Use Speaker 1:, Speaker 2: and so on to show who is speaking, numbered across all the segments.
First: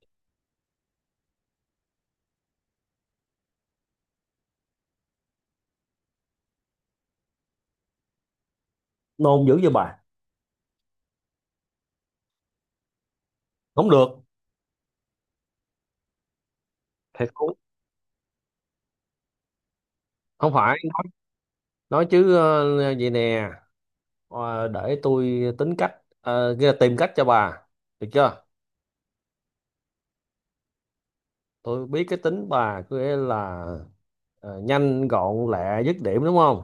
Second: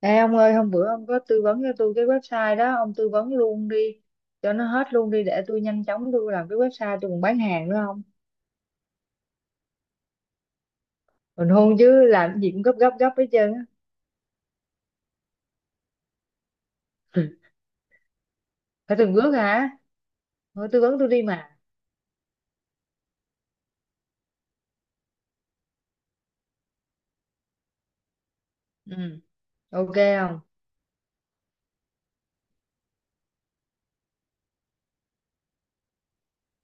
Speaker 1: Ê ông ơi, hôm bữa ông có tư vấn cho tôi cái website đó, ông tư vấn luôn đi, cho nó hết luôn đi để tôi nhanh chóng tôi làm cái website tôi còn bán hàng nữa không?
Speaker 2: Nôn dữ vậy bà?
Speaker 1: Còn hôn chứ làm cái gì cũng gấp gấp gấp hết trơn á.
Speaker 2: Không được. Không.
Speaker 1: Phải từng bước hả?
Speaker 2: Không
Speaker 1: Thôi
Speaker 2: phải.
Speaker 1: tư vấn tôi đi mà.
Speaker 2: Nói chứ, vậy nè. Để tôi tính cách. Nghĩa là tìm cách cho bà. Được chưa?
Speaker 1: Ừ, ok không?
Speaker 2: Tôi biết cái tính bà, có nghĩa là nhanh gọn lẹ dứt điểm đúng không.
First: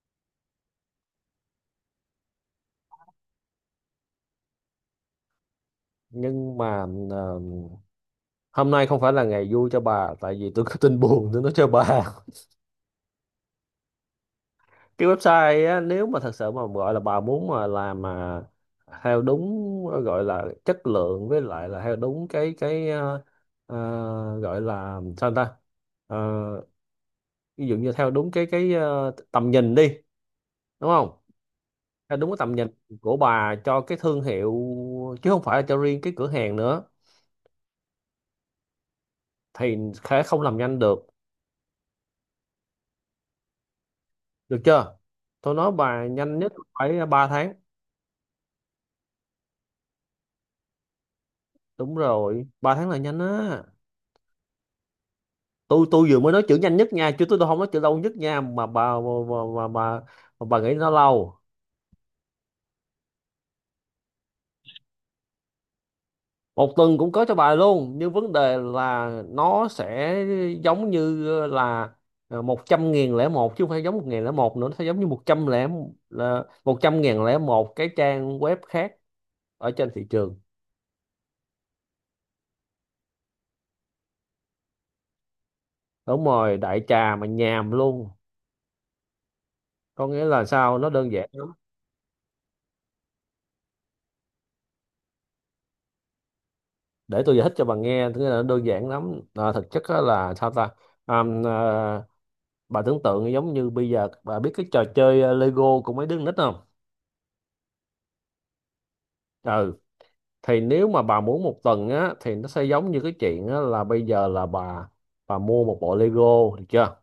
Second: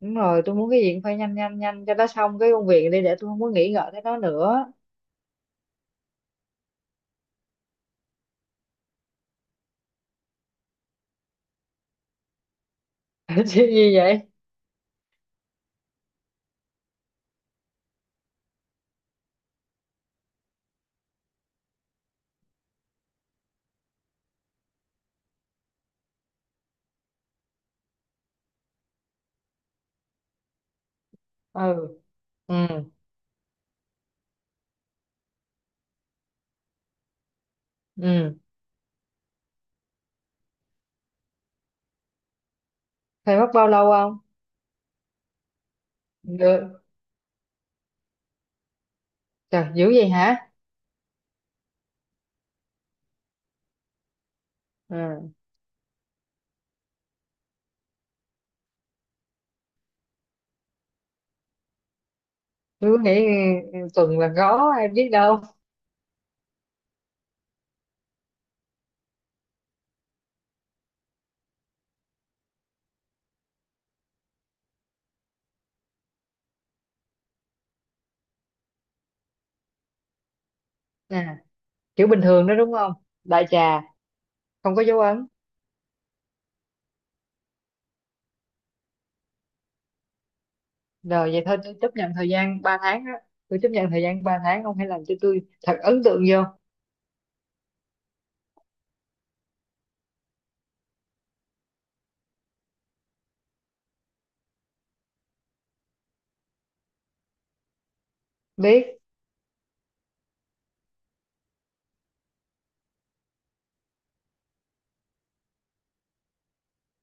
Speaker 1: Đúng rồi, tôi muốn cái gì cũng phải nhanh nhanh nhanh cho nó xong cái công việc đi để tôi không có nghĩ ngợi tới nó nữa.
Speaker 2: Nhưng mà ờ, hôm nay không phải là ngày vui cho bà, tại vì tôi có tin buồn tôi nói cho bà.
Speaker 1: Chứ gì vậy?
Speaker 2: Cái website á, nếu mà thật sự mà gọi là bà muốn mà làm mà theo đúng, gọi là chất lượng, với lại là theo đúng cái ờ, gọi là sao ta. Ờ, ví dụ như theo đúng cái tầm nhìn đi, đúng không?
Speaker 1: Ừ,
Speaker 2: Theo đúng cái tầm
Speaker 1: ừ,
Speaker 2: nhìn của bà cho cái thương hiệu, chứ không phải là cho riêng cái cửa hàng nữa.
Speaker 1: ừ.
Speaker 2: Thì sẽ không làm nhanh được.
Speaker 1: Phải mất bao lâu không?
Speaker 2: Được chưa? Tôi nói bà nhanh nhất.
Speaker 1: Được.
Speaker 2: Phải 3 tháng.
Speaker 1: Trời, dữ vậy hả?
Speaker 2: Đúng rồi, 3 tháng là nhanh á.
Speaker 1: Ừ.
Speaker 2: Tôi vừa mới nói chữ nhanh nhất nha, chứ tôi không nói chữ lâu nhất nha, mà bà nghĩ nó lâu.
Speaker 1: Tôi cứ nghĩ tuần là có, ai biết đâu.
Speaker 2: Một tuần cũng có cho bà luôn, nhưng vấn đề là nó sẽ giống như là 100.001, chứ không phải giống 1.001 nữa. Nó sẽ giống như một trăm lẻ, là 100.001 cái trang web khác ở trên thị trường.
Speaker 1: Nè. Kiểu bình thường đó đúng không? Đại trà, không có dấu ấn.
Speaker 2: Đúng rồi, đại trà mà nhàm luôn. Có nghĩa là sao, nó đơn giản
Speaker 1: Rồi vậy
Speaker 2: lắm.
Speaker 1: thôi, tôi chấp nhận thời gian 3 tháng á, tôi chấp nhận thời gian 3 tháng, ông hãy làm cho tôi thật ấn tượng vô.
Speaker 2: Để tôi giải thích cho bà nghe, thứ là nó đơn giản lắm à, thực chất á là sao ta. À, bà tưởng tượng giống như bây giờ bà biết cái trò chơi Lego của mấy đứa con nít không?
Speaker 1: Biết
Speaker 2: Ừ. Thì nếu mà bà muốn một tuần á thì nó sẽ giống như cái chuyện á, là bây giờ là bà mua một bộ Lego, được chưa?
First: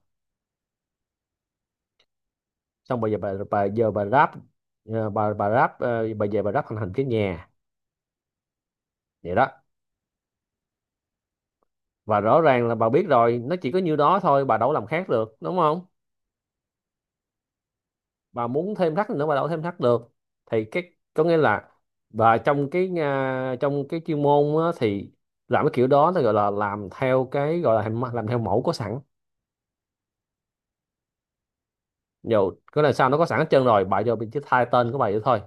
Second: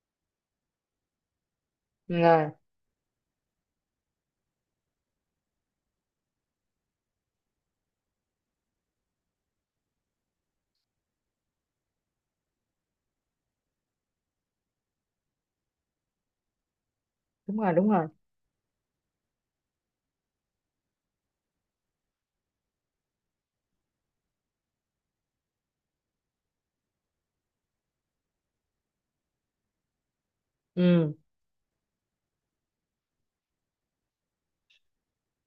Speaker 1: rồi.
Speaker 2: Xong bây giờ bà giờ bà ráp, bà ráp, bà về bà ráp thành hình cái nhà, vậy đó. Và rõ ràng là bà biết rồi, nó chỉ có nhiêu đó thôi, bà đâu có làm khác được, đúng không?
Speaker 1: Đúng rồi, đúng rồi.
Speaker 2: Bà muốn thêm thắt nữa bà đâu có thêm thắt được. Thì cái, có nghĩa là, và trong cái, trong cái chuyên môn á, thì làm cái kiểu đó nó gọi là làm theo, cái gọi là làm theo mẫu có sẵn.
Speaker 1: Ừ.
Speaker 2: Dù cái là sao, nó có sẵn hết trơn rồi, bà vô mình chỉ thay tên của bà vậy thôi.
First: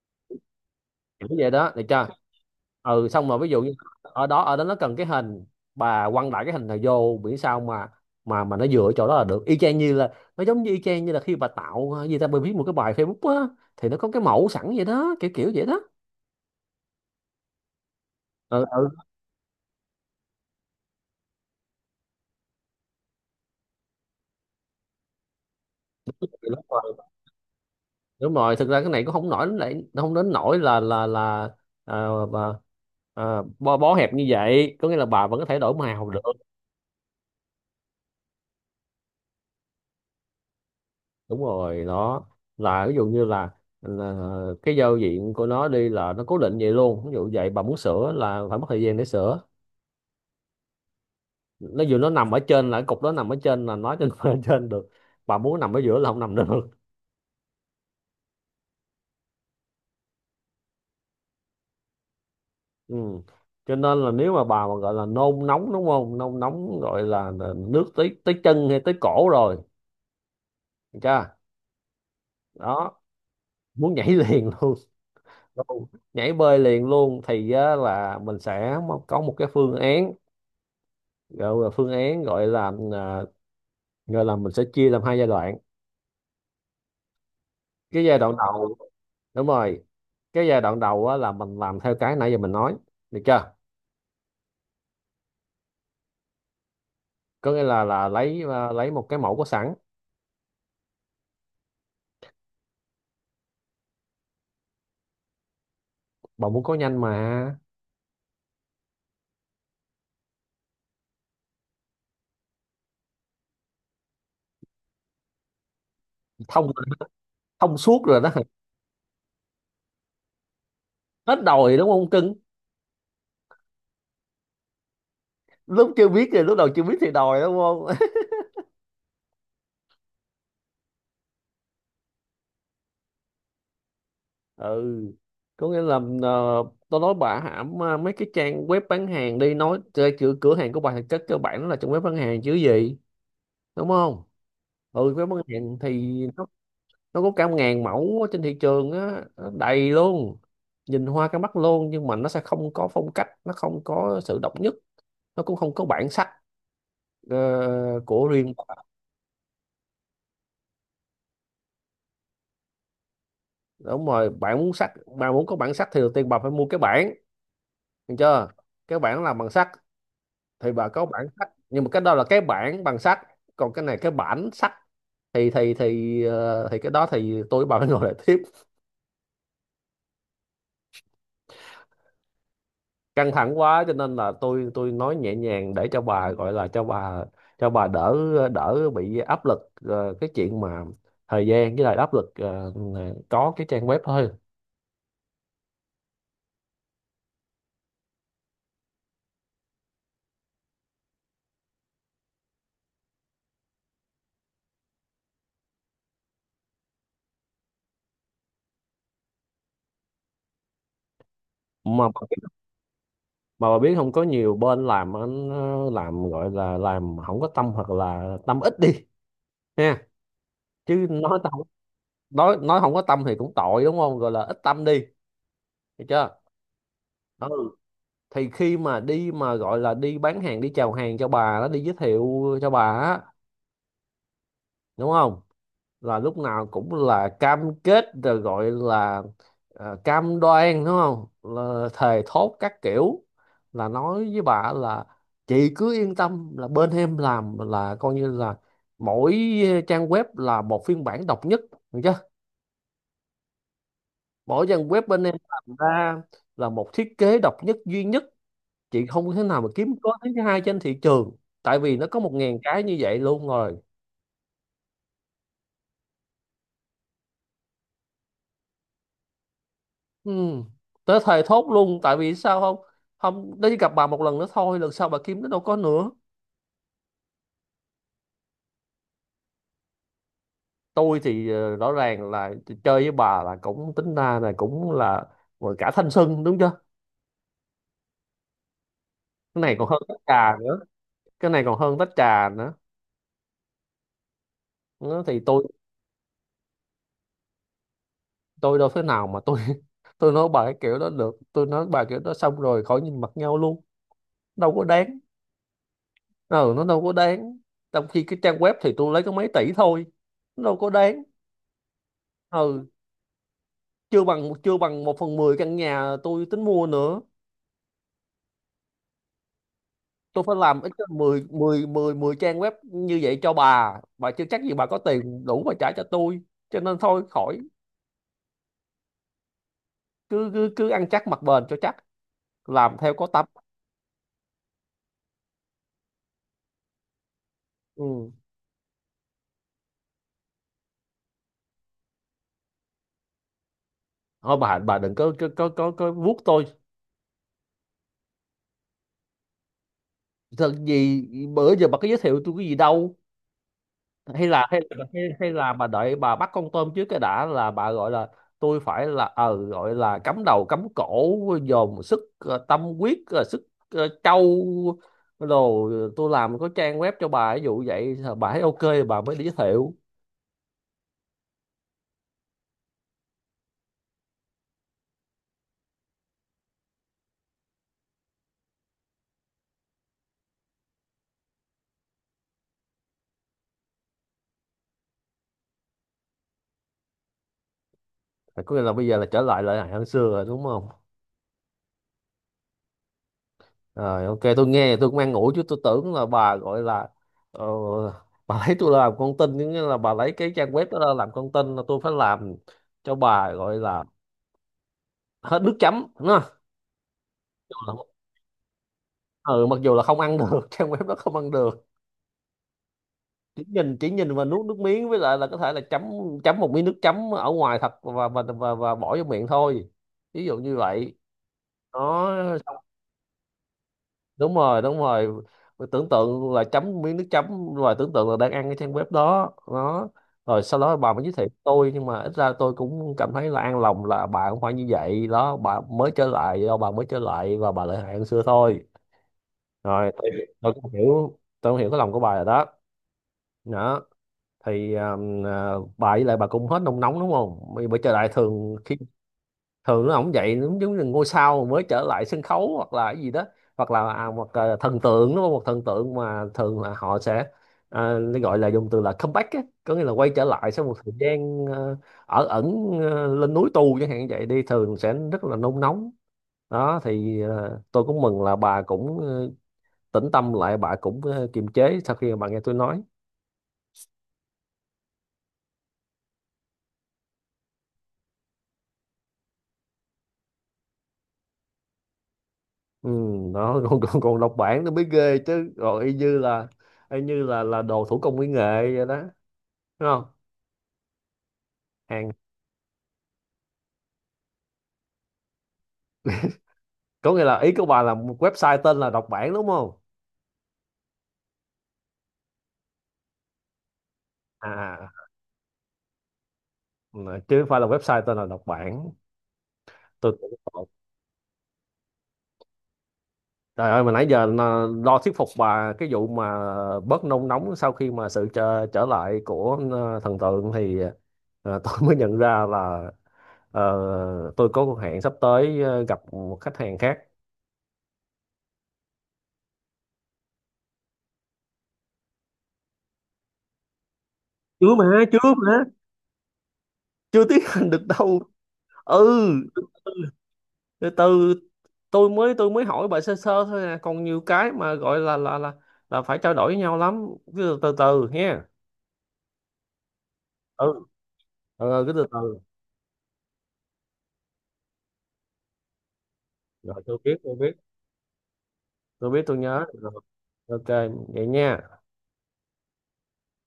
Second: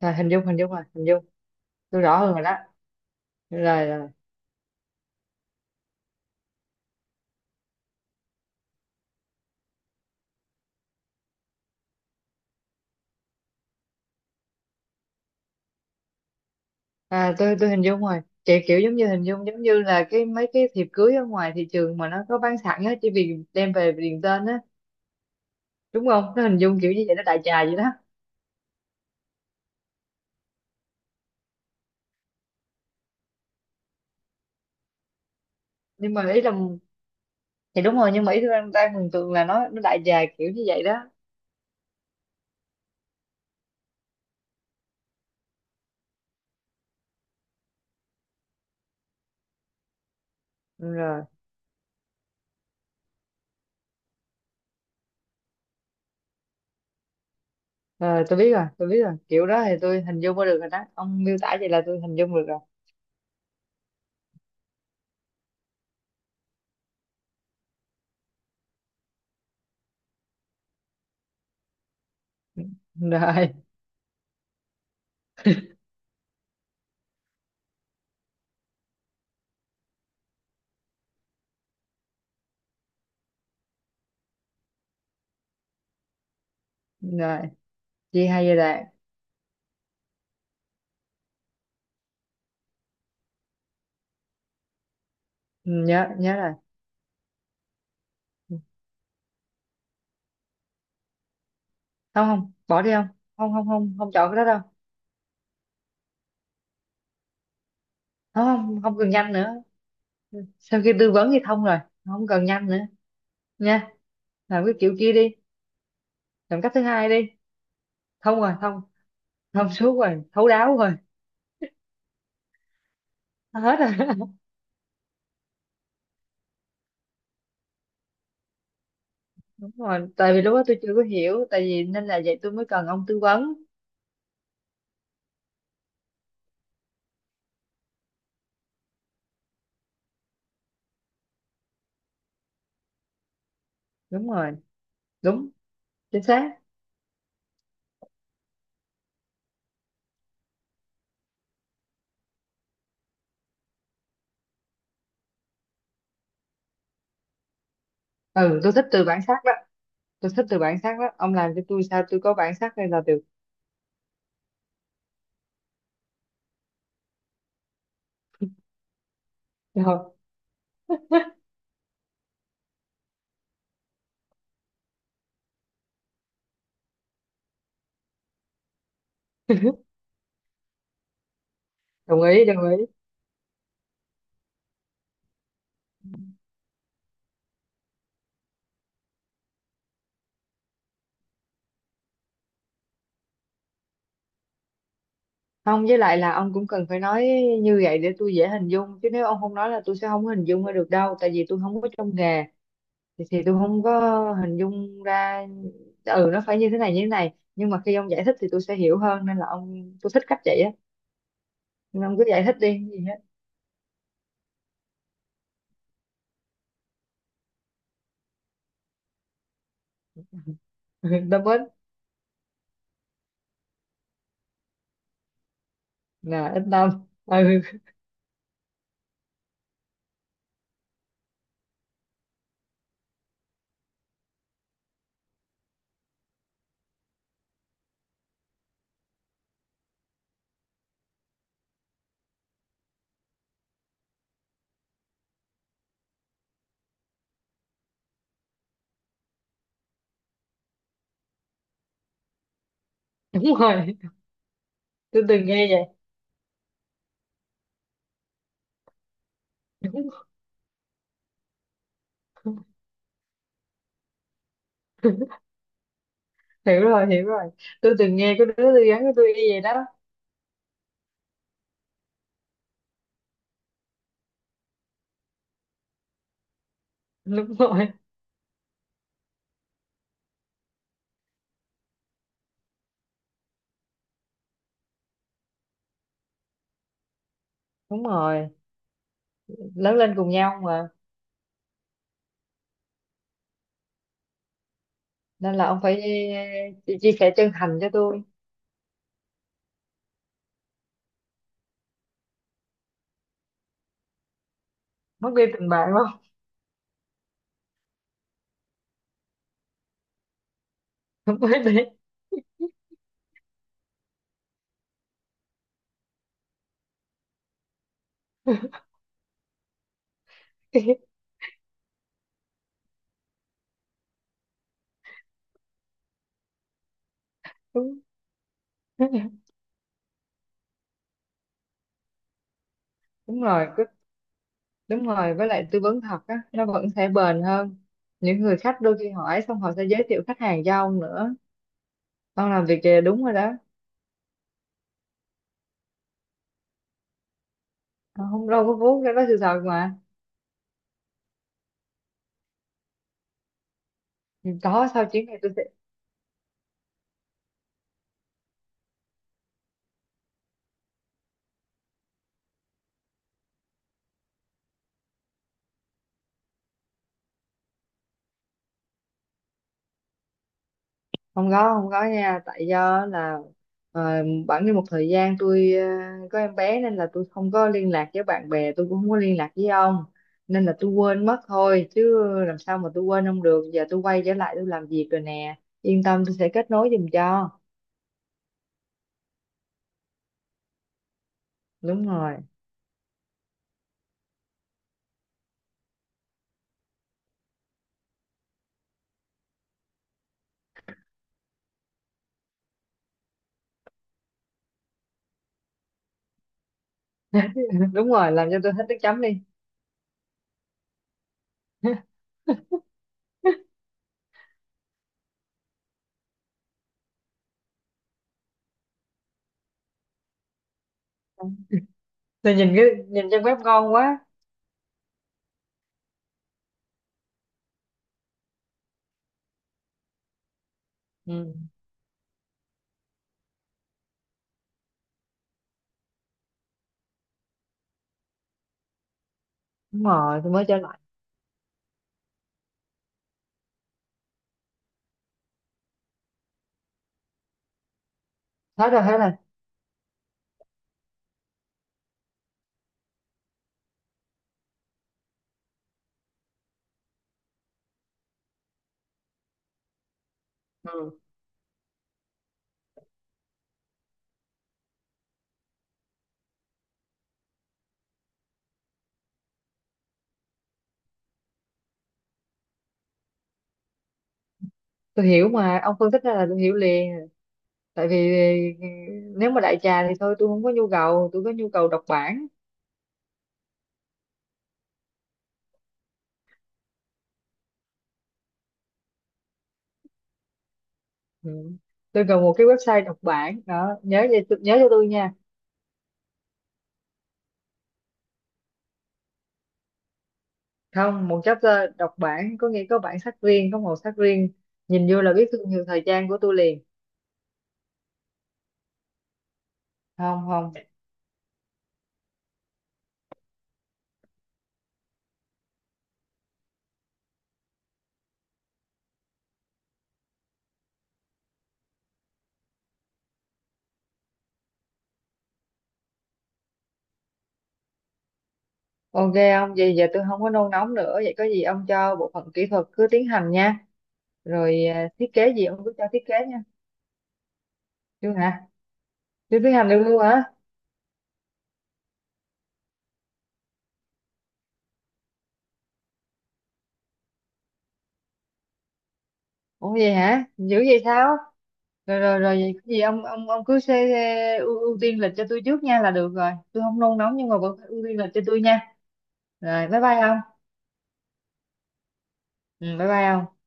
Speaker 1: Rồi, hình dung, hình dung rồi, hình dung.
Speaker 2: Kiểu vậy đó, được
Speaker 1: Tôi
Speaker 2: chưa?
Speaker 1: rõ hơn rồi đó.
Speaker 2: Ừ, xong rồi, ví dụ như.
Speaker 1: Rồi, rồi.
Speaker 2: Ở đó ở đó nó cần cái hình. Bà quăng đại cái hình này vô, miễn sao mà nó dựa chỗ đó là được, y chang như là, nó giống như y chang như là khi bà tạo gì ta, bà viết một cái bài Facebook á, thì nó có cái mẫu sẵn vậy đó, kiểu kiểu vậy đó.
Speaker 1: À, tôi hình dung rồi, kiểu
Speaker 2: Ừ,
Speaker 1: kiểu
Speaker 2: ừ.
Speaker 1: giống như hình dung giống như là cái mấy cái thiệp cưới ở ngoài thị trường mà nó có bán sẵn á, chỉ vì đem về điền tên á. Đúng
Speaker 2: Đúng
Speaker 1: không? Nó hình dung kiểu
Speaker 2: rồi,
Speaker 1: như vậy, nó đại trà vậy đó.
Speaker 2: đúng rồi, thực ra cái này cũng không nổi lại không đến nổi là bà, bó hẹp như vậy, có nghĩa là bà vẫn có thể đổi màu
Speaker 1: Nhưng
Speaker 2: được.
Speaker 1: mà ý là, thì đúng rồi, nhưng mà ý tôi đang mường tượng là nó đại trà kiểu như vậy đó.
Speaker 2: Đúng rồi đó. Là ví dụ như là cái giao diện của nó đi là nó cố định vậy luôn, ví dụ vậy bà muốn sửa là phải mất thời gian để sửa.
Speaker 1: Ừ, rồi.
Speaker 2: Nó dù nó nằm ở trên là cái cục đó nằm ở trên, là nói trên ở trên được. Bà muốn nằm ở giữa là không nằm được.
Speaker 1: Ờ, tôi biết rồi, tôi biết rồi. Kiểu đó thì tôi hình dung ra được rồi đó. Ông miêu tả vậy là tôi hình dung được rồi.
Speaker 2: Ừ. Cho nên là nếu mà bà mà gọi là nôn nóng đúng không, nôn nóng gọi là nước tới tới chân hay tới cổ rồi. Được chưa? Đó.
Speaker 1: Rồi,
Speaker 2: Muốn nhảy liền luôn. Luôn. Nhảy bơi liền luôn thì á, là mình sẽ có một cái phương án, gọi là phương án, gọi là gọi là mình sẽ chia làm hai giai đoạn.
Speaker 1: rồi.
Speaker 2: Cái giai
Speaker 1: Chia
Speaker 2: đoạn
Speaker 1: hai giai
Speaker 2: đầu.
Speaker 1: đoạn.
Speaker 2: Đúng rồi. Cái giai đoạn đầu á, là mình làm theo cái nãy giờ mình nói. Được chưa?
Speaker 1: Ừ, nhớ, nhớ rồi.
Speaker 2: Có nghĩa là lấy, lấy một cái mẫu có sẵn.
Speaker 1: Không, không, bỏ đi không? Không, không, không, không chọn cái đó đâu.
Speaker 2: Bà muốn có nhanh mà.
Speaker 1: Không, không, không cần nhanh nữa. Sau khi tư vấn thì thông rồi. Không cần nhanh nữa. Nha. Làm cái kiểu kia đi. Làm
Speaker 2: Thông.
Speaker 1: cách thứ hai đi.
Speaker 2: Thông suốt rồi đó.
Speaker 1: Thông rồi, thông. Thông suốt rồi, thấu đáo rồi.
Speaker 2: Hết đòi đúng không cưng?
Speaker 1: Hết rồi.
Speaker 2: Lúc chưa biết thì, lúc đầu chưa biết thì đòi đúng không?
Speaker 1: Đúng rồi. Tại vì lúc đó tôi chưa có hiểu. Tại vì nên là vậy tôi mới cần ông tư vấn.
Speaker 2: Ừ. Có nghĩa là ờ, tôi nói bà hãm mấy cái trang web bán hàng đi, nói chơi cửa cửa hàng của bà thì chắc cơ bản nó là trong web bán hàng chứ gì. Đúng không?
Speaker 1: Đúng rồi.
Speaker 2: Ừ, web bán
Speaker 1: Đúng.
Speaker 2: hàng thì
Speaker 1: Chính
Speaker 2: nó,
Speaker 1: xác.
Speaker 2: nó có cả ngàn mẫu ở trên thị trường á, nó đầy luôn. Nhìn hoa cả mắt luôn, nhưng mà nó sẽ không có phong cách, nó không có sự độc nhất. Nó cũng không có bản sắc, ờ, của riêng
Speaker 1: Ừ, tôi
Speaker 2: bà.
Speaker 1: thích từ bản sắc đó. Tôi thích từ bản sắc đó, ông làm cho tôi sao tôi có bản sắc hay là được.
Speaker 2: Đúng rồi, bạn muốn sắc. Bạn muốn có bản sắc thì đầu tiên bà phải mua cái bản. Được chưa? Cái bản làm bằng sắt.
Speaker 1: Rồi,
Speaker 2: Thì bà có bản sách, nhưng mà cái đó là cái bản bằng sách. Còn cái này cái bản sách. Thì cái đó thì tôi với bà phải ngồi lại tiếp.
Speaker 1: đồng ý, đồng ý.
Speaker 2: Căng thẳng quá, cho nên là tôi nói nhẹ nhàng để cho bà, gọi là cho bà, đỡ. Đỡ bị áp lực, cái chuyện mà. Thời gian với lại áp lực, có cái trang web thôi.
Speaker 1: Không, với lại là ông cũng cần phải nói như vậy để tôi dễ hình dung, chứ nếu ông không nói là tôi sẽ không có hình dung ra được đâu, tại vì tôi không có trong nghề, thì tôi không có hình dung ra. Ừ, nó phải như thế này, như thế này, nhưng mà khi ông giải thích thì tôi sẽ hiểu hơn, nên là ông, tôi thích cách vậy á. Nên
Speaker 2: mà
Speaker 1: ông
Speaker 2: bà
Speaker 1: cứ giải
Speaker 2: biết,
Speaker 1: thích đi gì hết.
Speaker 2: mà bà biết không có nhiều bên làm anh làm, gọi là làm không có tâm hoặc là tâm ít đi. Ha. Chứ
Speaker 1: Ừ,
Speaker 2: nói
Speaker 1: tâm
Speaker 2: tâm.
Speaker 1: ích.
Speaker 2: Nói không có tâm thì cũng tội đúng không, gọi là ít tâm đi. Được chưa?
Speaker 1: Là ít tâm.
Speaker 2: Ừ.
Speaker 1: Ừ.
Speaker 2: Thì khi mà đi mà gọi là đi bán hàng, đi chào hàng cho bà đó, đi giới thiệu cho bà á. Đúng không? Là lúc nào cũng là cam kết rồi, gọi là cam đoan đúng không. Là thề thốt các kiểu. Là nói với bà là. Chị cứ yên tâm là bên em làm là coi như là. Mỗi trang web là một phiên bản độc nhất, được chưa?
Speaker 1: Đúng rồi.
Speaker 2: Mỗi trang web bên
Speaker 1: Tôi
Speaker 2: em
Speaker 1: từng nghe
Speaker 2: làm
Speaker 1: vậy.
Speaker 2: ra. Là một thiết kế độc nhất duy nhất. Chị không thể nào mà kiếm
Speaker 1: Đúng.
Speaker 2: có thứ hai trên thị trường. Tại vì nó có 1.000 cái như vậy luôn rồi.
Speaker 1: Hiểu rồi, hiểu rồi. Tôi từng nghe có đứa tôi gắn với tôi y vậy đó.
Speaker 2: Ừ. Tới thề thốt luôn, tại vì sao không. Không đấy, gặp bà một lần nữa thôi, lần sau bà kiếm nó đâu có nữa.
Speaker 1: Đúng rồi,
Speaker 2: Tôi thì rõ ràng là. Chơi với bà là cũng tính ra là cũng là. Gọi cả thanh xuân, đúng chưa?
Speaker 1: đúng rồi.
Speaker 2: Cái này còn
Speaker 1: Lớn
Speaker 2: hơn
Speaker 1: lên
Speaker 2: tách
Speaker 1: cùng
Speaker 2: trà
Speaker 1: nhau
Speaker 2: nữa.
Speaker 1: mà,
Speaker 2: Cái này còn hơn tách trà nữa. Nó thì
Speaker 1: nên
Speaker 2: tôi.
Speaker 1: là ông phải chia sẻ chân thành cho tôi.
Speaker 2: Tôi đâu thế nào mà tôi tôi nói bà cái kiểu đó được, tôi nói bà kiểu đó xong rồi khỏi nhìn mặt nhau luôn. Đâu có đáng.
Speaker 1: Mất đi tình bạn không?
Speaker 2: Ừ, nó đâu có đáng. Trong khi cái trang web thì tôi lấy có mấy tỷ thôi. Nó đâu có đáng.
Speaker 1: Không phải đi.
Speaker 2: Ừ. Chưa bằng 1/10 căn nhà tôi tính mua nữa. Tôi phải làm ít nhất mười mười mười mười trang web như vậy cho bà. Bà chưa chắc gì bà có tiền đủ mà trả cho tôi. Cho nên thôi khỏi.
Speaker 1: Đúng.
Speaker 2: Cứ cứ cứ ăn chắc mặc bền cho chắc. Làm theo có
Speaker 1: Đúng
Speaker 2: tâm.
Speaker 1: rồi, cứ-. Đúng rồi, với lại tư vấn thật á nó vẫn sẽ bền hơn.
Speaker 2: Ừ.
Speaker 1: Những người khách đôi khi hỏi xong họ sẽ giới thiệu khách hàng cho ông nữa. Ông làm việc kìa, đúng rồi đó.
Speaker 2: Thôi, bà đừng có vuốt tôi.
Speaker 1: Ông không đâu, có vốn ra đó, sự thật mà.
Speaker 2: Thật gì. Bữa giờ bà có giới thiệu tôi cái gì đâu. hay là hay
Speaker 1: Có,
Speaker 2: là
Speaker 1: sau
Speaker 2: hay,
Speaker 1: chuyến này
Speaker 2: hay
Speaker 1: tôi sẽ.
Speaker 2: là bà đợi bà bắt con tôm trước cái đã, là bà gọi là. Tôi phải là gọi là cắm đầu cắm cổ dồn sức, tâm huyết, sức. Trau. Rồi tôi làm có trang web cho bà, ví dụ vậy bà thấy ok. Bà mới đi giới thiệu.
Speaker 1: Không có, không có nha, tại do là ờ, bẵng đi một thời gian tôi có em bé, nên là tôi không có liên lạc với bạn bè, tôi cũng không có liên lạc với ông, nên là tôi quên mất thôi, chứ làm sao mà tôi quên ông được. Giờ tôi quay trở lại tôi làm việc rồi nè, yên tâm, tôi sẽ kết nối giùm cho.
Speaker 2: Có nghĩa là bây giờ là trở lại lại hơn xưa rồi đúng không?
Speaker 1: Đúng rồi.
Speaker 2: Rồi ok, tôi nghe tôi cũng an ủi, chứ tôi tưởng là bà gọi là. ờ, bà lấy tôi làm con tin, nghĩa là bà lấy cái trang web đó ra làm con tin, là tôi phải làm. Cho bà, gọi là. Hết nước chấm đúng không?
Speaker 1: Đúng rồi, làm cho tôi hết nước chấm đi.
Speaker 2: Ừ, mặc dù là không ăn được trang web đó không ăn được. Chỉ nhìn chỉ nhìn và nuốt nước miếng, với lại là có thể là chấm. Chấm một miếng nước chấm ở ngoài thật, và bỏ vô miệng thôi. Ví dụ như vậy. Đó.
Speaker 1: Tôi nhìn cái nhìn trang web ngon quá.
Speaker 2: Đúng rồi, đúng rồi. Tưởng tượng là chấm miếng nước chấm rồi tưởng tượng là đang ăn cái trang web đó đó. Rồi sau đó bà mới giới thiệu
Speaker 1: Ừ.
Speaker 2: tôi, nhưng mà ít ra tôi cũng cảm thấy là an lòng là bà không phải như vậy đó, bà mới trở lại, do bà mới trở lại và bà lại hại hơn xưa thôi.
Speaker 1: Đúng
Speaker 2: Rồi
Speaker 1: rồi, tôi mới
Speaker 2: tôi
Speaker 1: trở
Speaker 2: cũng
Speaker 1: lại.
Speaker 2: hiểu, tôi cũng hiểu cái lòng của bà rồi đó. Đó. Thì bà với lại bà cũng hết nôn nóng đúng không, bởi bởi trở lại thường
Speaker 1: Hết
Speaker 2: khi.
Speaker 1: rồi, hết rồi.
Speaker 2: Thường nó ổng vậy, giống giống như ngôi sao mới trở lại sân khấu hoặc là cái gì đó. Hoặc là một, thần tượng, nó một thần tượng mà thường là họ sẽ. À, nó gọi là dùng từ là comeback á, có nghĩa là quay trở lại sau một
Speaker 1: Ừ.
Speaker 2: thời gian ở ẩn. Lên núi tu chẳng hạn, vậy đi thường sẽ rất là nôn nóng. Đó thì tôi cũng mừng là bà cũng tĩnh tâm lại, bà cũng kiềm chế sau khi mà bà nghe tôi nói.
Speaker 1: Tôi hiểu mà, ông phân tích ra là tôi hiểu liền. Tại vì ờ, nếu mà đại trà thì thôi tôi không có nhu cầu, tôi có nhu cầu đọc bản.
Speaker 2: Ừ. Đó còn còn, còn đọc bản nó mới ghê chứ, rồi y như là. Y như là đồ thủ công mỹ nghệ vậy đó. Đúng không?
Speaker 1: Ừ. Tôi
Speaker 2: Hàng.
Speaker 1: cần một cái website đọc bản đó, nhớ vậy nhớ cho tôi nha.
Speaker 2: Có nghĩa là ý của bà là một website tên là đọc bản đúng không?
Speaker 1: Không, một chapter đọc bản, có nghĩa có bản sắc riêng, có màu sắc riêng.
Speaker 2: À
Speaker 1: Nhìn vô
Speaker 2: à.
Speaker 1: là biết thương hiệu thời trang của tôi liền.
Speaker 2: Ừ. Chứ không phải là website tên là đọc bản. Tôi
Speaker 1: Không,
Speaker 2: tưởng
Speaker 1: không.
Speaker 2: lộn. Trời ơi, mà nãy giờ lo thuyết phục bà cái vụ mà. Bớt nôn nóng sau khi mà sự trở lại của thần tượng thì. Tôi mới nhận ra là. ờ, tôi có cuộc hẹn sắp tới gặp một khách hàng khác.
Speaker 1: Ok. Ông vậy giờ tôi không có nôn nóng nữa, vậy có gì ông cho bộ phận kỹ thuật cứ tiến hành nha. Rồi
Speaker 2: Chưa mà.
Speaker 1: à, thiết kế
Speaker 2: Chưa
Speaker 1: gì ông
Speaker 2: mà.
Speaker 1: cứ cho thiết kế nha.
Speaker 2: Chưa tiến hành được
Speaker 1: Chưa
Speaker 2: đâu.
Speaker 1: hả?
Speaker 2: Ừ.
Speaker 1: Chưa tiến hành được luôn hả?
Speaker 2: Từ từ. Tôi mới hỏi bà sơ sơ thôi à, còn nhiều cái mà gọi là là phải trao đổi với nhau lắm. Cứ từ từ nha.
Speaker 1: Ủa vậy hả? Dữ
Speaker 2: Ừ.
Speaker 1: vậy sao?
Speaker 2: Ừ, cứ
Speaker 1: Rồi,
Speaker 2: từ
Speaker 1: rồi, rồi,
Speaker 2: từ.
Speaker 1: vậy có gì ông cứ xê, xê, ưu tiên lịch cho tôi trước nha là được rồi. Tôi không
Speaker 2: Rồi tôi
Speaker 1: nôn
Speaker 2: biết
Speaker 1: nóng nhưng
Speaker 2: tôi
Speaker 1: mà
Speaker 2: biết.
Speaker 1: vẫn phải ưu tiên lịch cho tôi nha.
Speaker 2: Tôi biết tôi nhớ
Speaker 1: Rồi bye
Speaker 2: rồi.
Speaker 1: bye ông.
Speaker 2: Ok. Vậy nha.
Speaker 1: Ừ bye bye ông.